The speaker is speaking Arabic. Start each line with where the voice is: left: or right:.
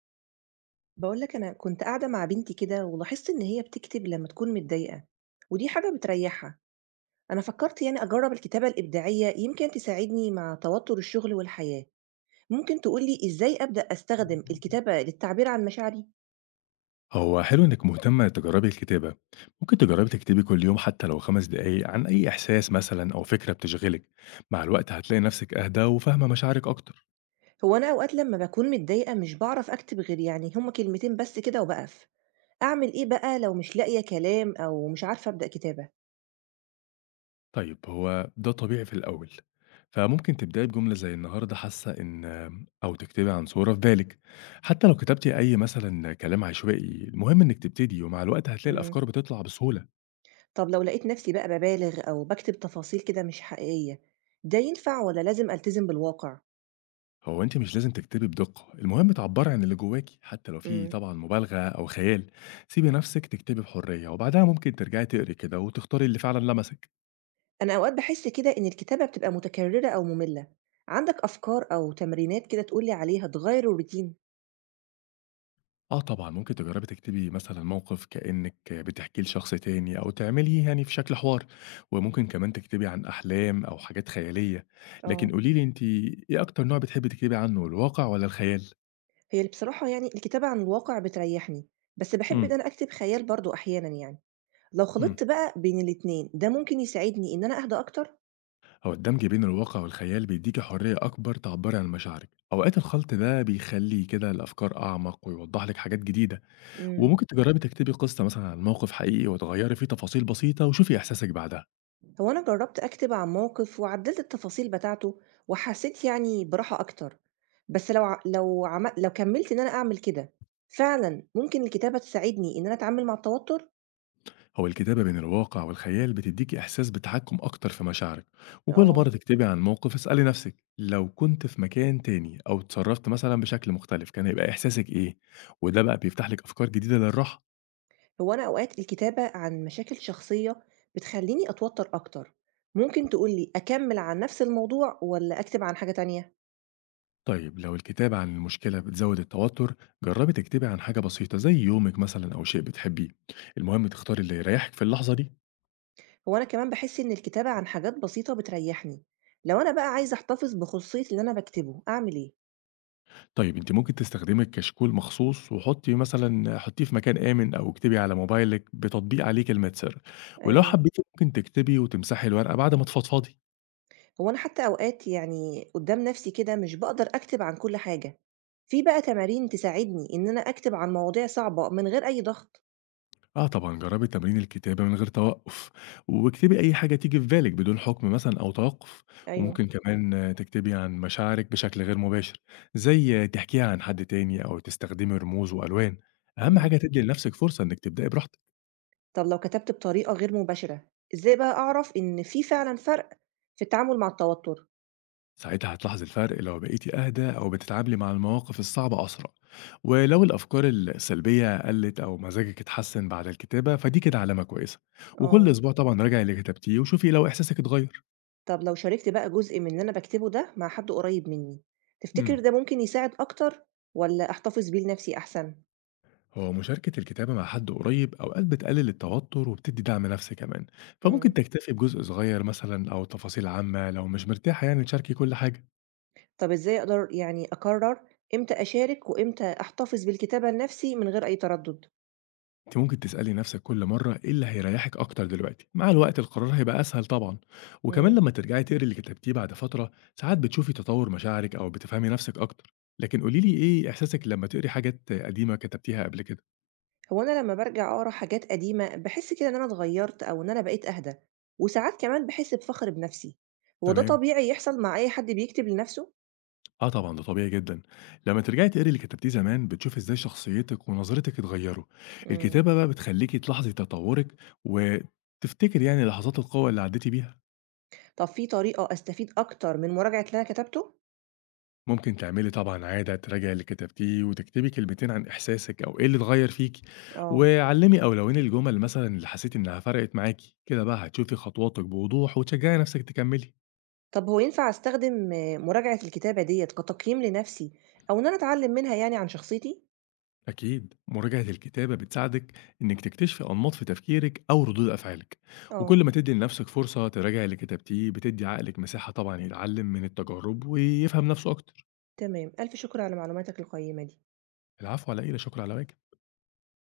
right: باقول لك أنا كنت قاعدة مع بنتي كده ولاحظت إن هي بتكتب لمّا تكون متضايقة، ودي حاجة بتريحها، أنا فكرت يعني أجرب الكتابة الإبداعية يمكن تساعدني مع توتر الشغل والحياة، ممكن تقول لي إزاي أبدأ أستخدم الكتابة للتعبير عن مشاعري؟
left: هو حلو إنِك مهتمة تجربي الكتابة، ممكن تجربي تكتبي كل يوم حتى لو 5 دقايق عن أي إحساس مثلًا أو فكرة بتشغلِك، مع الوقت هتلاقي نفسِك أهدى وفاهمة مشاعرِك أكتر.
right: هو أنا أوقات لمّا باكون متضايقة مش باعرف أكتب غير يعني هُم كلمتين بس كده وباقف، أعمل إيه بقى لو مش لاقية كلام أو مش عارفة أبدأ كتابة؟
left: طيب، هو ده طبيعي في الأول، فممكن تبدأي بجملة زي النهارده حاسة إن، أو تكتبي عن صورة في بالِك، حتى لو كتبتِ أي مثلًا كلام عشوائي. المهم إنِك تبتدي، ومع الوقت هتلاقي
right: إمم،
left: الأفكار بتطلع بسهولة.
right: طب لو لقيت نفسي بقى بابالغ أو باكتب تفاصيل كده مش حقيقية، ده ينفع والّا لازم ألتزم بالواقع؟
left: هو أنتِ مش لازم تكتبي بدقة، المهم تعبّري عن اللي جواكِ، حتى لو في
right: إمم.
left: طبعًا مبالغة أو خيال. سيبي نفسِك تكتبي بحرية، وبعدها ممكن ترجعي تقري كده وتختاري اللي فعلًا لمسِك.
right: أنا أوقات باحس كده إن الكتابة بتبقى متكررة أو مملة، عندك أفكار أو تمرينات كده تقول لي عليها تغير الروتين؟
left: آه طبعًا، ممكن تجرّبي تكتبي مثلًا موقف كإنِّك بتحكيه لشخص تاني أو تعمليه يعني في شكل حوار، وممكن كمان تكتبي عن أحلام أو حاجات خيالية.
right: اه.
left: لكن قولي لي أنتِ، إيه أكتر نوع بتحبي تكتبي عنه، الواقع والّا الخيال؟
right: هي اللي بصراحة يعني الكتابة عن الواقع بتريحني، بس باحب إن
left: إمم،
right: أنا أكتب خيال برضو أحيانا يعني، لو
left: إمم.
right: خلطت بقى بين الاتنين ده ممكن يساعدني إن أنا أهدى أكتر؟
left: هو الدمج بين الواقع والخيال بيديكي حرية أكبر تعبري عن مشاعرك. أوقات الخلط ده بيخلي كده الأفكار أعمق ويوضح لك حاجات جديدة،
right: امم
left: وممكن تجربي تكتبي قصة مثلا عن موقف حقيقي وتغيري فيه تفاصيل بسيطة وشوفي إحساسك بعدها.
right: هو أنا جربت أكتب عن موقف وعدلت التفاصيل بتاعته وحسيت يعني براحة أكتر، بس لو ع- لو عم... لو كملت إن أنا أعمل كده فعلا ممكن الكتابة تساعدني إن أنا أتعامل مع التوتر؟
left: هو الكتابة بين الواقع والخيال بتديكي إحساس بتحكم أكتر في مشاعرك، وكل
right: اه.
left: مرة تكتبي عن موقف، اسألي نفسك لو كنت في مكان تاني أو اتصرفت مثلا بشكل مختلف، كان هيبقى إحساسك إيه؟ وده بقى بيفتح لك أفكار جديدة للراحة.
right: هو أنا أوقات الكتابة عن مشاكل شخصية بتخلّيني أتوتّر أكتر، ممكن تقول لي أكمّل عن نفس الموضوع والّا أكتب عن حاجة تانية؟
left: طيب، لو الكتابة عن المشكلة بتزود التوتر، جربي تكتبي عن حاجة بسيطة زي يومك مثلا أو شيء بتحبيه. المهم تختاري اللي يريحك في اللحظة دي.
right: هو أنا كمان باحس إن الكتابة عن حاجات بسيطة بتريّحني، لو أنا بقى عايزة أحتفظ بخصوصية اللي أنا باكتبه أعمل إيه؟
left: طيب، انت ممكن تستخدمي الكشكول مخصوص وحطي مثلا، حطيه في مكان آمن أو اكتبي على موبايلك بتطبيق عليه كلمة سر. ولو
right: أيوه.
left: حبيتي، ممكن تكتبي وتمسحي الورقة بعد ما تفضفضي.
right: هو أنا حتى أوقات يعني قدّام نفسي كده مش باقدر أكتب عن كل حاجة، في بقى تمارين تساعدني إن أنا أكتب عن مواضيع صعبة من غير أي ضغط؟
left: آه طبعًا، جرّبي تمرين الكتابة من غير توقُّف، واكتبي أي حاجة تيجي في بالِك بدون حُكم مثلًا أو توقُّف،
right: أيوه.
left: وممكن كمان تكتبي عن مشاعرِك بشكل غير مباشر، زي تحكيها عن حد تاني أو تستخدمي رموز وألوان. أهم
right: إمم.
left: حاجة تدّي لنفسِك فرصة إنِّك تبدئي براحتك.
right: طب لو كتبت بطريقة غير مباشرة، إزاي بقى أعرف إن في فعلًا فرق في التعامل مع التوتر؟
left: ساعتها هتلاحظي الفرق لو بقيتِ أهدى أو بتتعاملي مع المواقف الصعبة أسرع، ولو الأفكار السلبية قلّت أو مزاجِك اتحسّن بعد الكتابة، فدي كده علامة كويسة. وكل
right: آه.
left: أسبوع طبعًا راجعي اللي كتبتيه وشوفي لو إحساسِك اتغيّر.
right: طب لو شاركت بقى جزء من اللي أنا باكتبه ده مع حد قريب مني، تفتكر
left: إمم.
right: ده ممكن يساعد أكتر والّا أحتفظ بيه لنفسي أحسن؟
left: هو مشاركة الكتابة مع حد قريب أوقات بتقلل التوتر وبتدي دعم نفسي كمان، فممكن
right: إمم،
left: تكتفي بجزء صغير مثلا أو تفاصيل عامة لو مش مرتاحة يعني تشاركي كل حاجة.
right: طب إزاي أقدر يعني أقرر إمتى أشارك وإمتى أحتفظ بالكتابة لنفسي من غير أي تردد؟
left: أنت ممكن تسألي نفسك كل مرة، إيه اللي هيريحك أكتر دلوقتي. مع الوقت القرار هيبقى أسهل طبعا، وكمان
right: إمم،
left: لما ترجعي تقري اللي كتبتيه بعد فترة، ساعات بتشوفي تطور مشاعرك أو بتفهمي نفسك أكتر. لكن قوليلي، إيه إحساسك لما تقري حاجات قديمة كتبتيها قبل كده؟
right: هو أنا لمّا بارجع أقرا حاجات قديمة باحس كده إن أنا اتغيرت أو إن أنا بقيت أهدى، وساعات كمان باحس بفخر بنفسي، هو ده
left: تمام.
right: طبيعي يحصل مع أي حد بيكتب لنفسه؟
left: آه طبعًا، ده طبيعي جدًا. لمّا ترجعي تقري اللي كتبتيه زمان، بتشوفي إزاي شخصيتِك ونظرتِك اتغيّروا.
right: إمم.
left: الكتابة بقى بتخلّيكِ تلاحظي تطوُّرِك وتفتكري يعني لحظات القوة اللي عدّيتِ بيها.
right: طب في طريقة أستفيد أكتر من مراجعة اللي أنا كتبته؟
left: ممكن تعملي طبعًا عادة تراجعي اللي كتبتيه وتكتبي كلمتين عن إحساسِك أو إيه اللي اتغيّر فيكِ،
right: آه.
left: وعلّمي أو لوِّني الجُمل مثلًا اللي حسيتِ إنها فرقت معاكِ. كده بقى هتشوفي خطواتِك بوضوح وتشجّعي نفسِك تكمّلي.
right: طب هو ينفع أستخدم مراجعة الكتابة ديّة كتقييم لنفسي أو إن أنا أتعلم منها يعني عن شخصيتي؟
left: أكيد مراجعة الكتابة بتساعدك إنك تكتشفي أنماط في تفكيرك أو ردود أفعالك،
right: آه،
left: وكل ما تدي لنفسك فرصة تراجع اللي كتبتيه، بتدي عقلك مساحة طبعا يتعلم من التجارب ويفهم نفسه أكتر.
right: تمام. ألف شكر على معلوماتك القيّمة دي.
left: العفو، على إيه؟ لا شكر على واجب.